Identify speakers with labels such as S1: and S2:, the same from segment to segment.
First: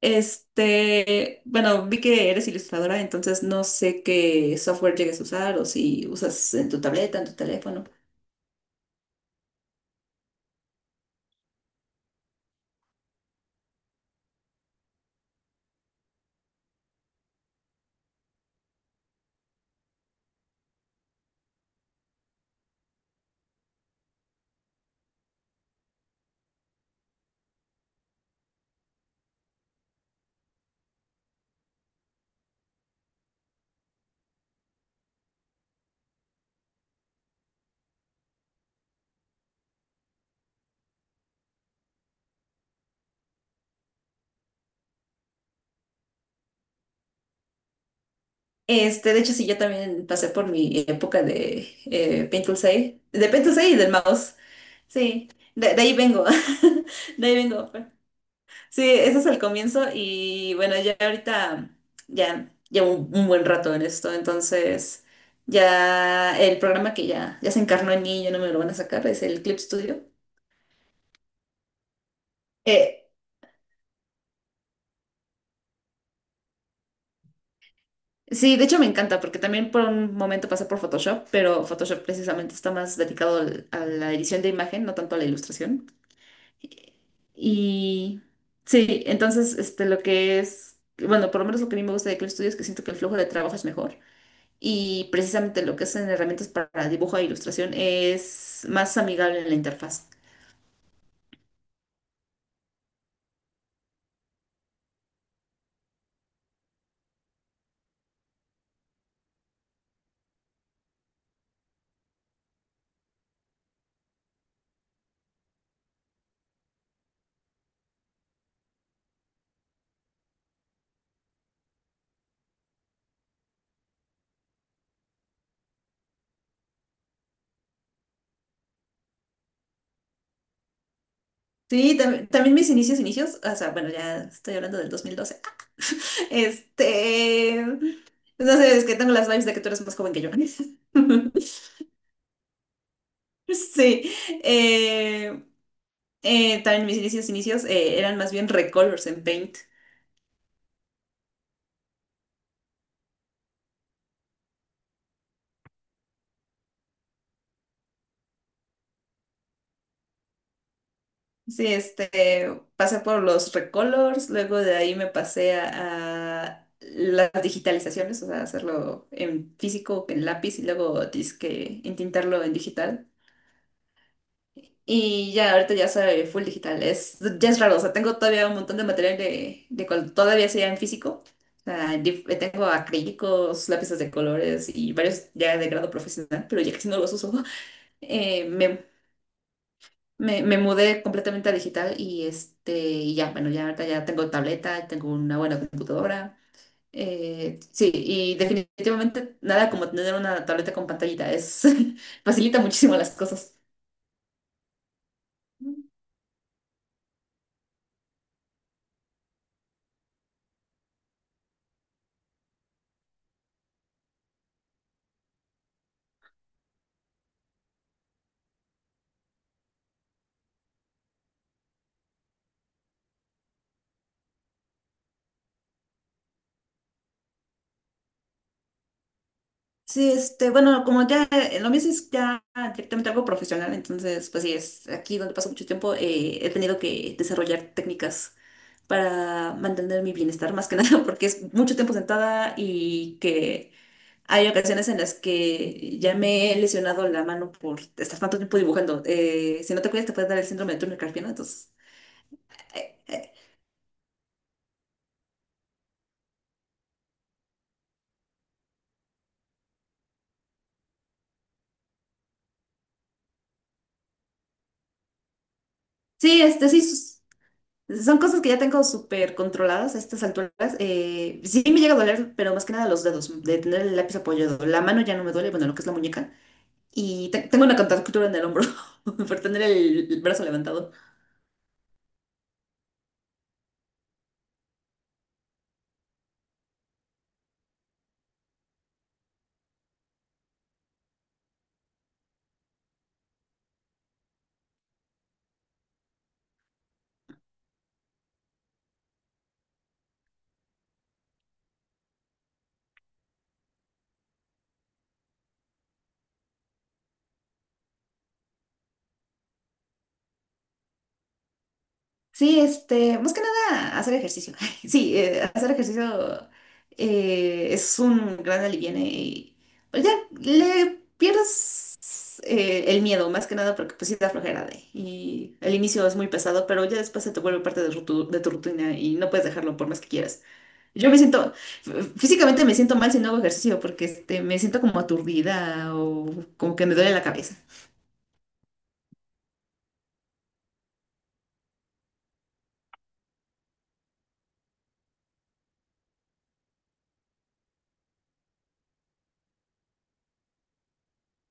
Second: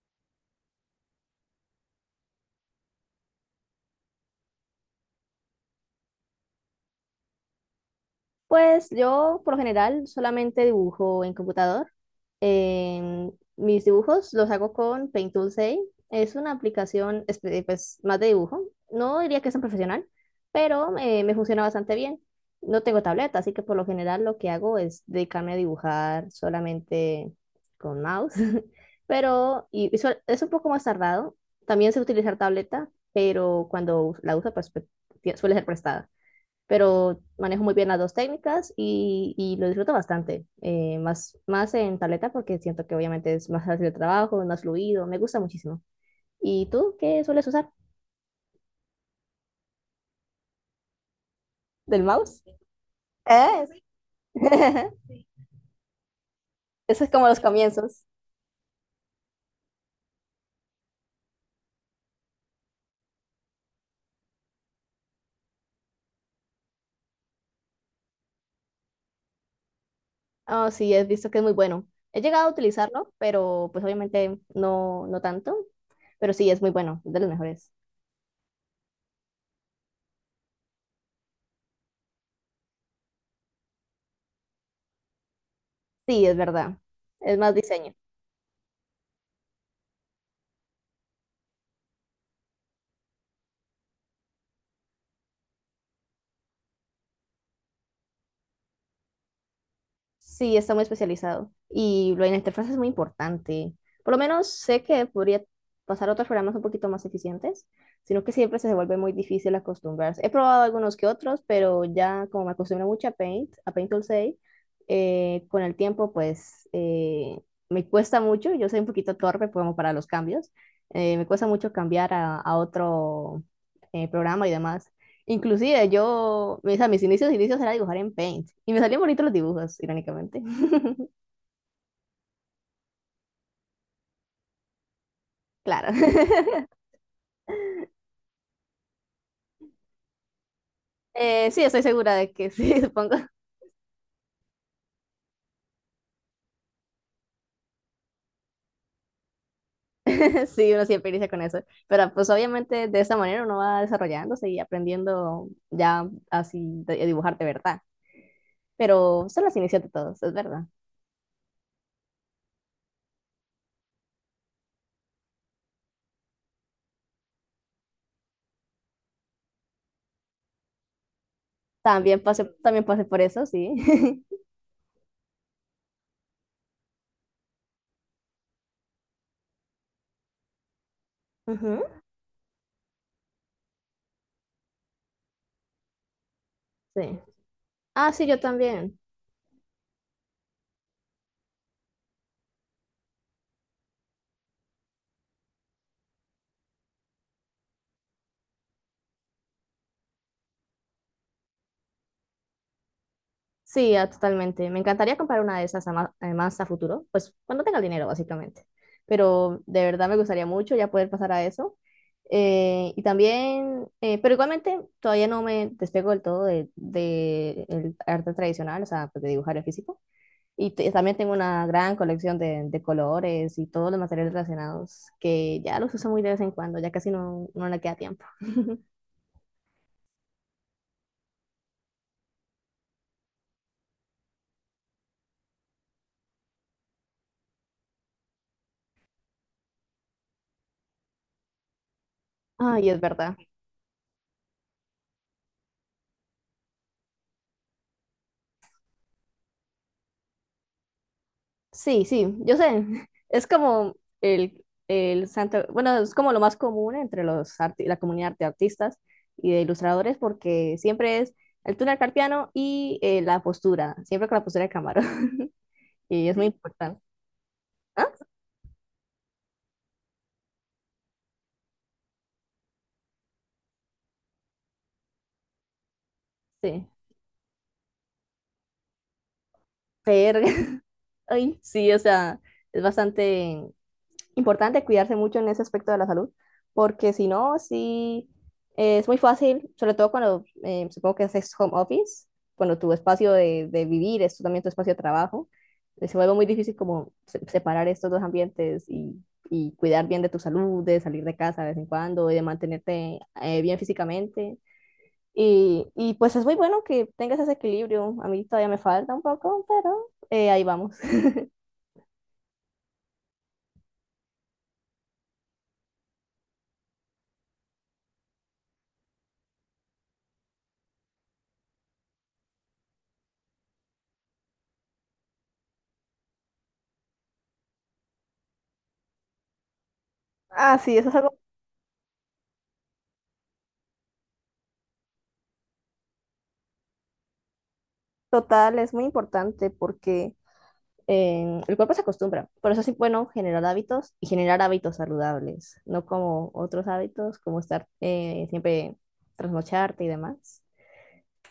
S1: Vi que eres ilustradora, entonces no sé qué software llegues a usar o si usas en tu tableta, en tu teléfono.
S2: Pues yo por lo general solamente dibujo en computador. Mis dibujos los hago con Paint Tool 6. Es una aplicación pues, más de dibujo. No diría que es tan profesional, pero me funciona bastante bien. No tengo tableta, así que por lo general lo que hago es dedicarme a dibujar solamente con mouse. Pero es un poco más tardado. También sé utilizar tableta, pero cuando la uso pues, suele ser prestada, pero manejo muy bien las dos técnicas y lo disfruto bastante, más en tableta porque siento que obviamente es más fácil el trabajo, es más fluido, me gusta muchísimo. ¿Y tú qué sueles usar?
S1: De hecho, sí, yo también pasé por mi época de
S2: ¿Del mouse?
S1: Paint Tool 6, de Paint Tool
S2: ¿Eh?
S1: 6 y del mouse. Sí, de ahí vengo.
S2: Eso es
S1: De
S2: como
S1: ahí
S2: los
S1: vengo, pues.
S2: comienzos.
S1: Sí, ese es el comienzo y bueno, ya ahorita ya llevo un buen rato en esto, entonces ya el programa que ya se encarnó en mí y ya no me lo van a sacar es el Clip Studio.
S2: Oh, sí, he visto que es muy bueno. He llegado a
S1: Eh,
S2: utilizarlo, pero pues obviamente no tanto, pero sí, es muy bueno, es de los mejores.
S1: sí, de hecho me encanta porque también por un momento pasé por Photoshop, pero Photoshop precisamente está más dedicado a la edición de imagen, no tanto a la ilustración.
S2: Sí, es verdad, es más diseño.
S1: Y sí, lo que es, bueno, por lo menos lo que a mí me gusta de Clip Studio es que siento que el flujo de trabajo es mejor. Y precisamente lo que hacen herramientas para dibujo e ilustración es más amigable en la interfaz.
S2: Sí, está muy especializado. Y lo de la interfaz es muy importante. Por lo menos sé que podría pasar a otros programas un poquito más eficientes, sino que siempre se vuelve muy difícil acostumbrarse. He probado algunos que otros, pero ya como me acostumbro mucho a Paint Tool 6, con el tiempo pues me cuesta mucho. Yo soy un poquito torpe como para los cambios. Me cuesta mucho cambiar a otro programa y demás. Inclusive yo, o sea, mis inicios, inicios era dibujar en Paint y me salían bonitos los dibujos, irónicamente.
S1: Sí, también mis inicios, inicios, o sea, bueno, ya estoy hablando del 2012.
S2: Claro.
S1: Este, no sé, es que tengo las vibes de que tú eres más joven que yo.
S2: Sí, estoy segura de que sí, supongo.
S1: Sí, eh, también mis inicios, inicios eran más bien recolors en Paint.
S2: Sí, uno siempre inicia con eso. Pero pues obviamente de esta manera uno va desarrollándose y aprendiendo ya así a dibujar de verdad. Pero son los inicios de todos, es verdad.
S1: Sí, pasé por los recolors, luego de ahí me pasé a las digitalizaciones, o sea, hacerlo en físico, en lápiz y luego disque entintarlo en
S2: También pasé
S1: digital.
S2: por eso, sí.
S1: Y ya, ahorita ya soy full digital, es, ya es raro, o sea, tengo todavía un montón de material de cuando todavía sea en físico. O
S2: Ujú.
S1: sea, tengo acrílicos, lápices de colores y varios ya de grado profesional, pero ya casi no los
S2: Sí.
S1: uso.
S2: Ah, sí, yo
S1: Eh, me
S2: también.
S1: me mudé completamente a digital y ya, bueno, ya ahorita ya tengo tableta, tengo una buena computadora. Sí, y definitivamente nada como tener una tableta con pantallita, es facilita muchísimo las cosas.
S2: Sí, ah, totalmente. Me encantaría comprar una de esas a además a futuro, pues cuando tenga el dinero, básicamente. Pero de verdad me gustaría mucho ya poder pasar a eso. Pero igualmente todavía no me despego del todo de el arte tradicional, o sea, pues, de dibujar en físico. Y también tengo una gran colección de colores y todos los materiales relacionados que ya los uso muy de vez en cuando, ya casi no, no le queda tiempo.
S1: Sí, bueno, como ya lo mismo es ya directamente algo profesional, entonces, pues sí, es aquí donde paso mucho tiempo, he tenido que desarrollar técnicas para mantener mi bienestar más que nada, porque es mucho tiempo sentada
S2: Ay, es
S1: y
S2: verdad.
S1: que hay ocasiones en las que ya me he lesionado la mano por estar tanto tiempo dibujando. Si no te cuidas, te puede dar el síndrome de Turner Carpiano. Entonces,
S2: Sí, sí, yo sé.
S1: eh, eh,
S2: Es como el santo, bueno, es como lo más común entre los la comunidad de artistas y de ilustradores porque siempre es el túnel carpiano y la postura, siempre con la postura de camarón. Y es
S1: sí,
S2: muy importante. Ah,
S1: son cosas que ya tengo súper controladas a estas alturas. Sí me llega a doler, pero más que nada los dedos, de tener el lápiz apoyado. La mano ya no me duele, bueno, lo que es la muñeca.
S2: sí.
S1: Tengo una contractura en el hombro por tener el brazo
S2: Verga.
S1: levantado.
S2: Ay, sí, o sea, es bastante importante cuidarse mucho en ese aspecto de la salud, porque si no, sí, es muy fácil, sobre todo cuando supongo que haces home office, cuando tu espacio de vivir es también tu espacio de trabajo, se vuelve muy difícil como separar estos dos ambientes y cuidar bien de tu salud, de salir de casa de vez en cuando y de mantenerte bien físicamente. Y pues es muy bueno que tengas ese equilibrio. A mí todavía me falta un poco, pero ahí vamos.
S1: Sí, más que nada hacer ejercicio. Sí, hacer ejercicio es un gran alivio y pues ya le pierdes el miedo, más que nada porque pues sí da flojera y el inicio es muy pesado, pero ya después se te vuelve parte de tu rutina y no puedes dejarlo por más que quieras.
S2: Ah, sí, eso
S1: Yo
S2: es
S1: me
S2: algo
S1: siento, f- Físicamente me siento mal si no hago ejercicio porque me siento como aturdida o como que me duele la cabeza.
S2: total, es muy importante porque el cuerpo se acostumbra. Por eso es bueno generar hábitos y generar hábitos saludables, no como otros hábitos, como estar siempre trasnocharte y demás.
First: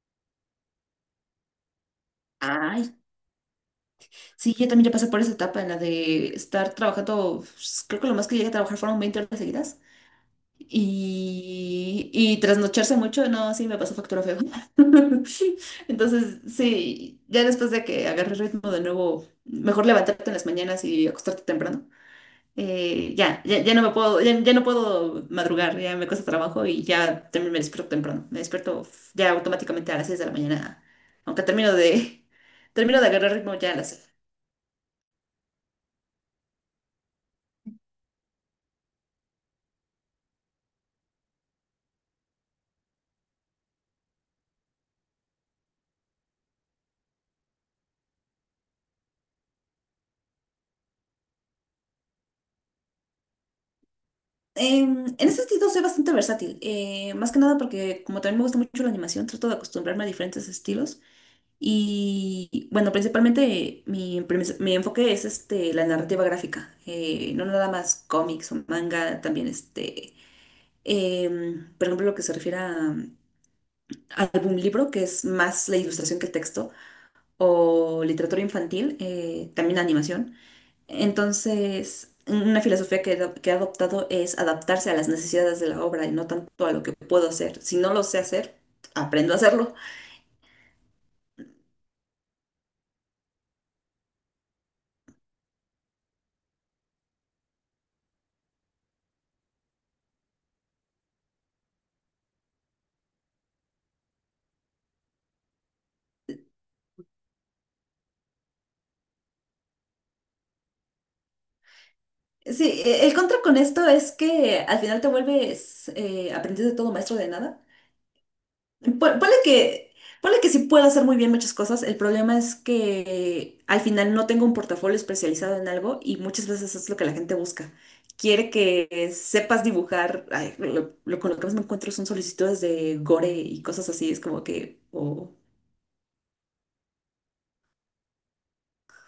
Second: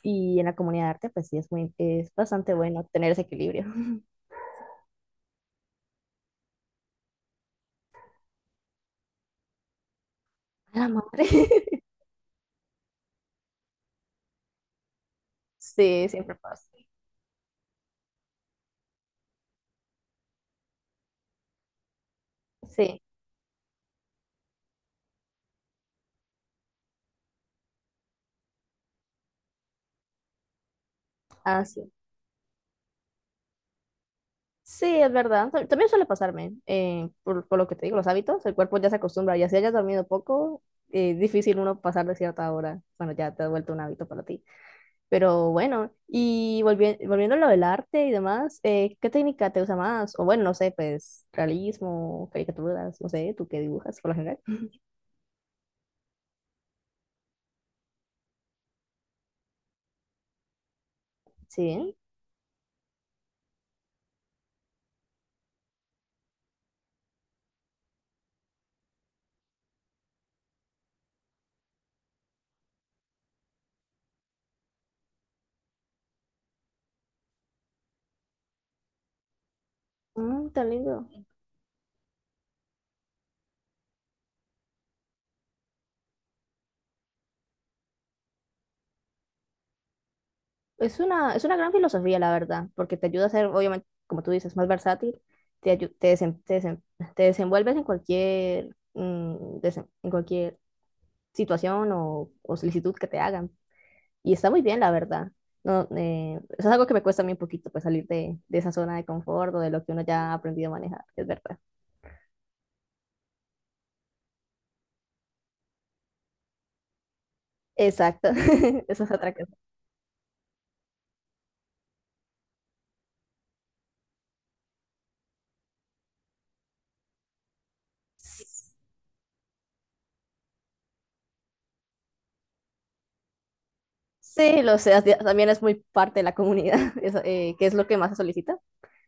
S2: Y en la comunidad de arte, pues sí, es, muy, es bastante bueno
S1: Ay,
S2: tener ese equilibrio.
S1: sí, yo también ya pasé por esa etapa en la de estar trabajando, pues, creo que lo más que llegué a trabajar fueron 20 horas seguidas
S2: A la madre.
S1: y trasnocharse mucho, no, sí, me pasó factura feo.
S2: Sí, siempre
S1: Entonces,
S2: pasa.
S1: sí, ya después de que agarré ritmo de nuevo, mejor levantarte en las mañanas y acostarte temprano.
S2: Sí,
S1: Ya no me puedo, ya no puedo madrugar, ya me cuesta trabajo y ya también me despierto temprano. Me despierto ya automáticamente a las 6 de la mañana, aunque termino
S2: así.
S1: de, termino de agarrar ritmo ya a las 6.
S2: Sí, es verdad. También suele pasarme, por lo que te digo, los hábitos, el cuerpo ya se acostumbra y así hayas dormido poco, es difícil uno pasar de cierta hora bueno ya te ha vuelto un hábito para ti. Pero bueno, y volviendo a lo del arte y demás, ¿qué técnica te gusta más? O bueno, no sé, pues realismo, caricaturas, no sé, tú qué dibujas por lo general.
S1: En ese sentido soy bastante versátil, más que nada porque como también me gusta mucho la animación, trato de acostumbrarme a diferentes estilos
S2: Sí,
S1: y bueno, principalmente mi enfoque es la narrativa gráfica, no nada más cómics o manga, también por ejemplo, lo que se refiere a álbum libro, que es más la ilustración que el texto, o literatura infantil, también animación.
S2: mm, tan lindo.
S1: Entonces, una filosofía que he adoptado es adaptarse a las necesidades de la obra y no tanto a lo que puedo hacer. Si no lo sé hacer, aprendo a hacerlo.
S2: Es una gran filosofía, la verdad, porque te ayuda a ser, obviamente, como tú dices, más versátil, te, ayu- te, desem- te, desem- te desenvuelves en cualquier, mm, en cualquier situación o solicitud que te hagan. Y está muy bien, la verdad. No, eso es algo que me cuesta a mí un poquito, pues salir de esa zona de confort o de lo que uno ya ha aprendido a manejar, es verdad.
S1: Sí, el contra con esto es que al final te vuelves aprendiz de todo, maestro de nada.
S2: Exacto, eso es otra
S1: Ponle
S2: cosa.
S1: ponle que sí puedo hacer muy bien muchas cosas. El problema es que al final no tengo un portafolio especializado en algo y muchas veces es lo que la gente busca. Quiere que sepas dibujar. Ay, con lo que más me encuentro son solicitudes de gore y cosas así. Es como
S2: Sí, lo
S1: que,
S2: sé,
S1: o
S2: también es muy parte de la comunidad, eso, que es lo que más se solicita,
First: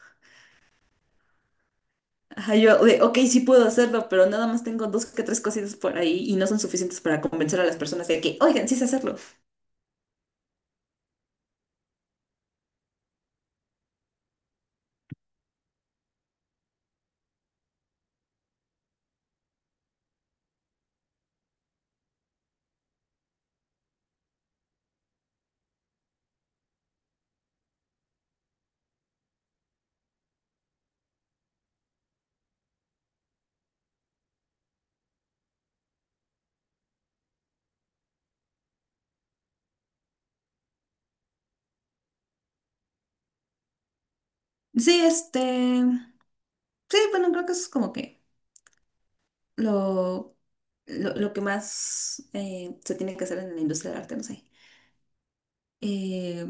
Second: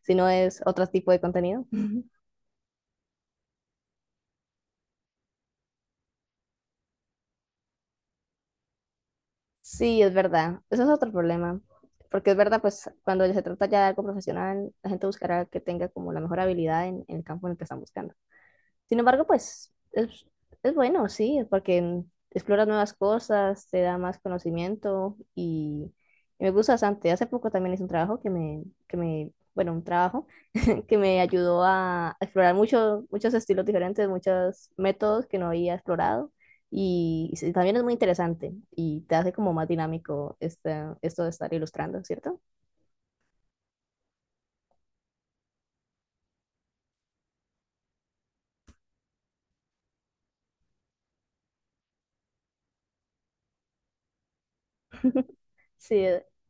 S2: si no es otro tipo de contenido.
S1: ajá, ok, sí puedo hacerlo, pero nada más tengo dos que tres cositas por ahí y no son suficientes para convencer a las personas de que, oigan, sí sé hacerlo.
S2: Sí, es verdad, eso es otro problema, porque es verdad, pues cuando se trata ya de algo profesional, la gente buscará que tenga como la mejor habilidad en el campo en el que están buscando. Sin embargo, pues es bueno, sí, porque exploras nuevas cosas, te da más conocimiento y me gusta bastante. Hace poco también hice un trabajo bueno, un trabajo que me ayudó a explorar muchos estilos diferentes, muchos métodos que no había explorado. Y, sí, también es muy interesante y te hace como más dinámico este, esto de estar ilustrando, ¿cierto?
S1: Sí, sí, bueno, creo que eso es como que lo lo que más se tiene que hacer en la industria del arte, no sé.
S2: Sí,
S1: Eh,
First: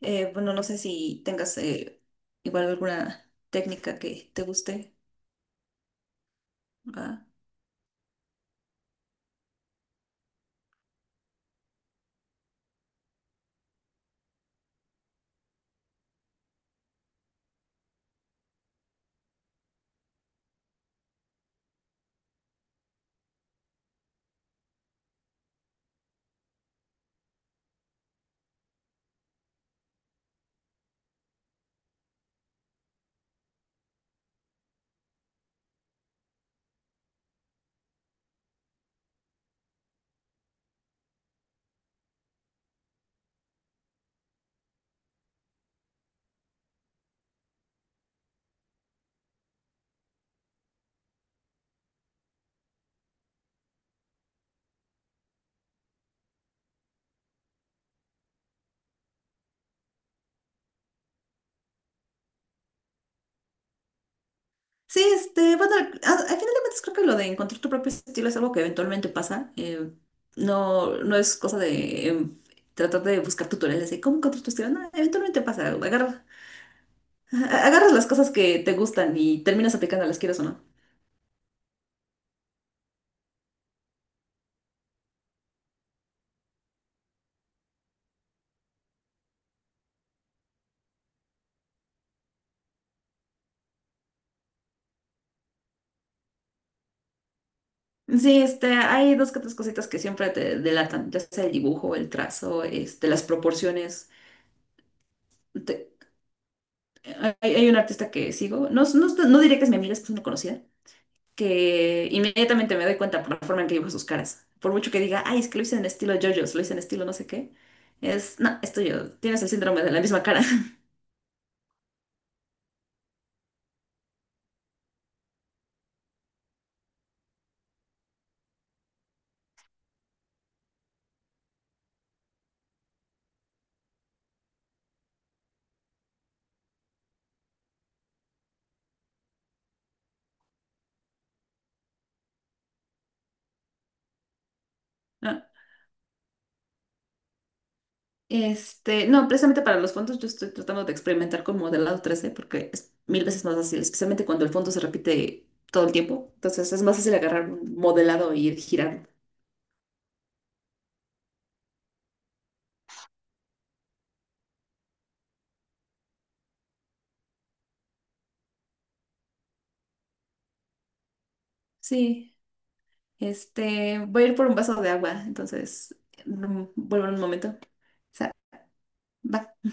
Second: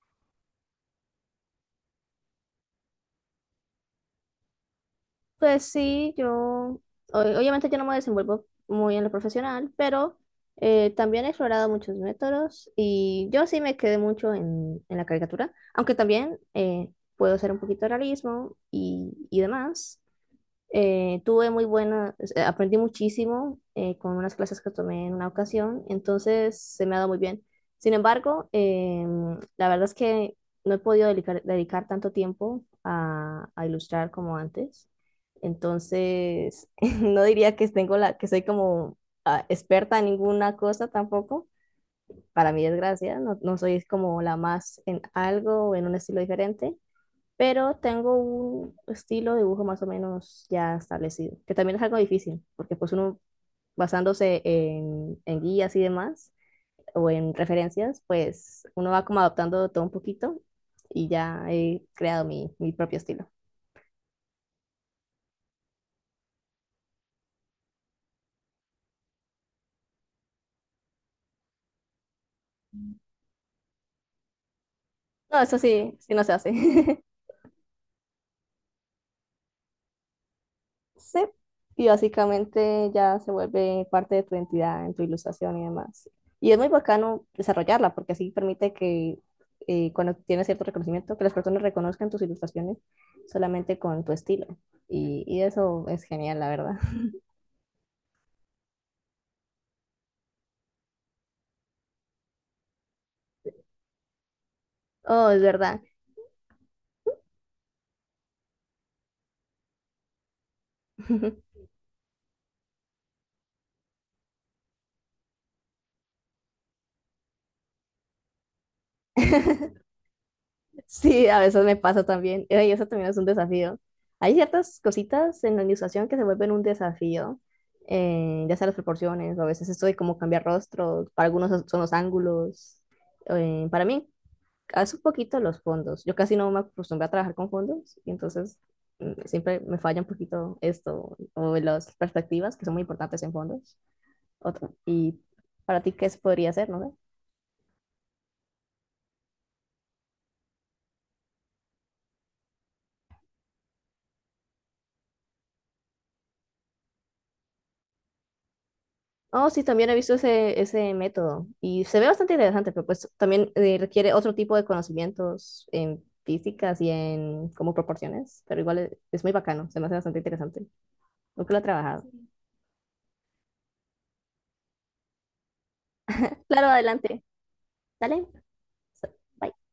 S1: bueno, no sé si tengas igual alguna técnica que te guste.
S2: pues sí,
S1: ¿Va?
S2: obviamente yo no me desenvuelvo muy en lo profesional, pero también he explorado muchos métodos y yo sí me quedé mucho en la caricatura, aunque también puedo hacer un poquito de realismo y demás. Tuve muy buena, aprendí muchísimo con unas clases que tomé en una ocasión, entonces se me ha dado muy bien. Sin embargo, la verdad es que no he podido dedicar tanto tiempo a ilustrar como antes, entonces no diría que tengo la, que soy como ah, experta en ninguna cosa tampoco. Para mi desgracia, no soy como la más en algo o en un estilo diferente, pero tengo un estilo de dibujo más o menos ya establecido, que también es algo difícil, porque pues uno basándose en guías y demás, o en referencias, pues uno va como adoptando todo un poquito y ya he creado mi propio estilo.
S1: Sí, bueno, al final de cuentas creo que lo de encontrar tu propio estilo es algo que eventualmente pasa. Eh, no es cosa de tratar de buscar tutoriales de cómo encontrar tu estilo. No,
S2: No,
S1: eventualmente
S2: eso
S1: pasa.
S2: sí, sí no se hace.
S1: Agarras las cosas que te gustan y terminas aplicándolas, quieras o no.
S2: Sí, y básicamente ya se vuelve parte de tu identidad, en tu ilustración y demás. Y es muy bacano desarrollarla porque así permite que cuando tienes cierto reconocimiento, que las personas reconozcan tus ilustraciones solamente con tu estilo. Y eso es genial, la verdad.
S1: Sí, hay dos que tres cositas que siempre te delatan, ya sea el dibujo, el trazo, las proporciones.
S2: Oh, es verdad.
S1: Te- Hay, hay un artista que sigo, no diría que es mi amiga, es que es una conocida, que inmediatamente me doy cuenta por la forma en que dibuja sus caras. Por mucho que diga, ay, es que lo hice en estilo JoJo's, lo hice en estilo no sé qué, es, no, tienes el síndrome de la misma cara.
S2: Sí, a veces me pasa también. Y eso también es un desafío. Hay ciertas cositas en la ilustración que se vuelven un desafío, ya sea las proporciones, o a veces esto de cómo cambiar rostros, para algunos son los ángulos. Para mí, hace un poquito los fondos. Yo casi no me acostumbré a trabajar con fondos, y entonces mm, siempre me falla un poquito esto, o las perspectivas, que son muy importantes en fondos. Y para ti, ¿qué se podría hacer, no sé?
S1: No, precisamente para los fondos yo estoy tratando de experimentar con modelado 3D porque es 1000 veces más fácil, especialmente cuando el fondo se repite todo el tiempo. Entonces es más fácil agarrar un modelado y ir girando.
S2: Oh, sí, también he visto ese, ese método y se ve bastante interesante, pero pues también requiere otro tipo de conocimientos en físicas y en como proporciones, pero igual es muy bacano, se me hace bastante interesante. Nunca lo he trabajado.
S1: Sí, voy a ir por un vaso de agua, entonces
S2: Claro,
S1: vuelvo en un
S2: adelante.
S1: momento. O
S2: Dale.
S1: sea, va.
S2: Bye.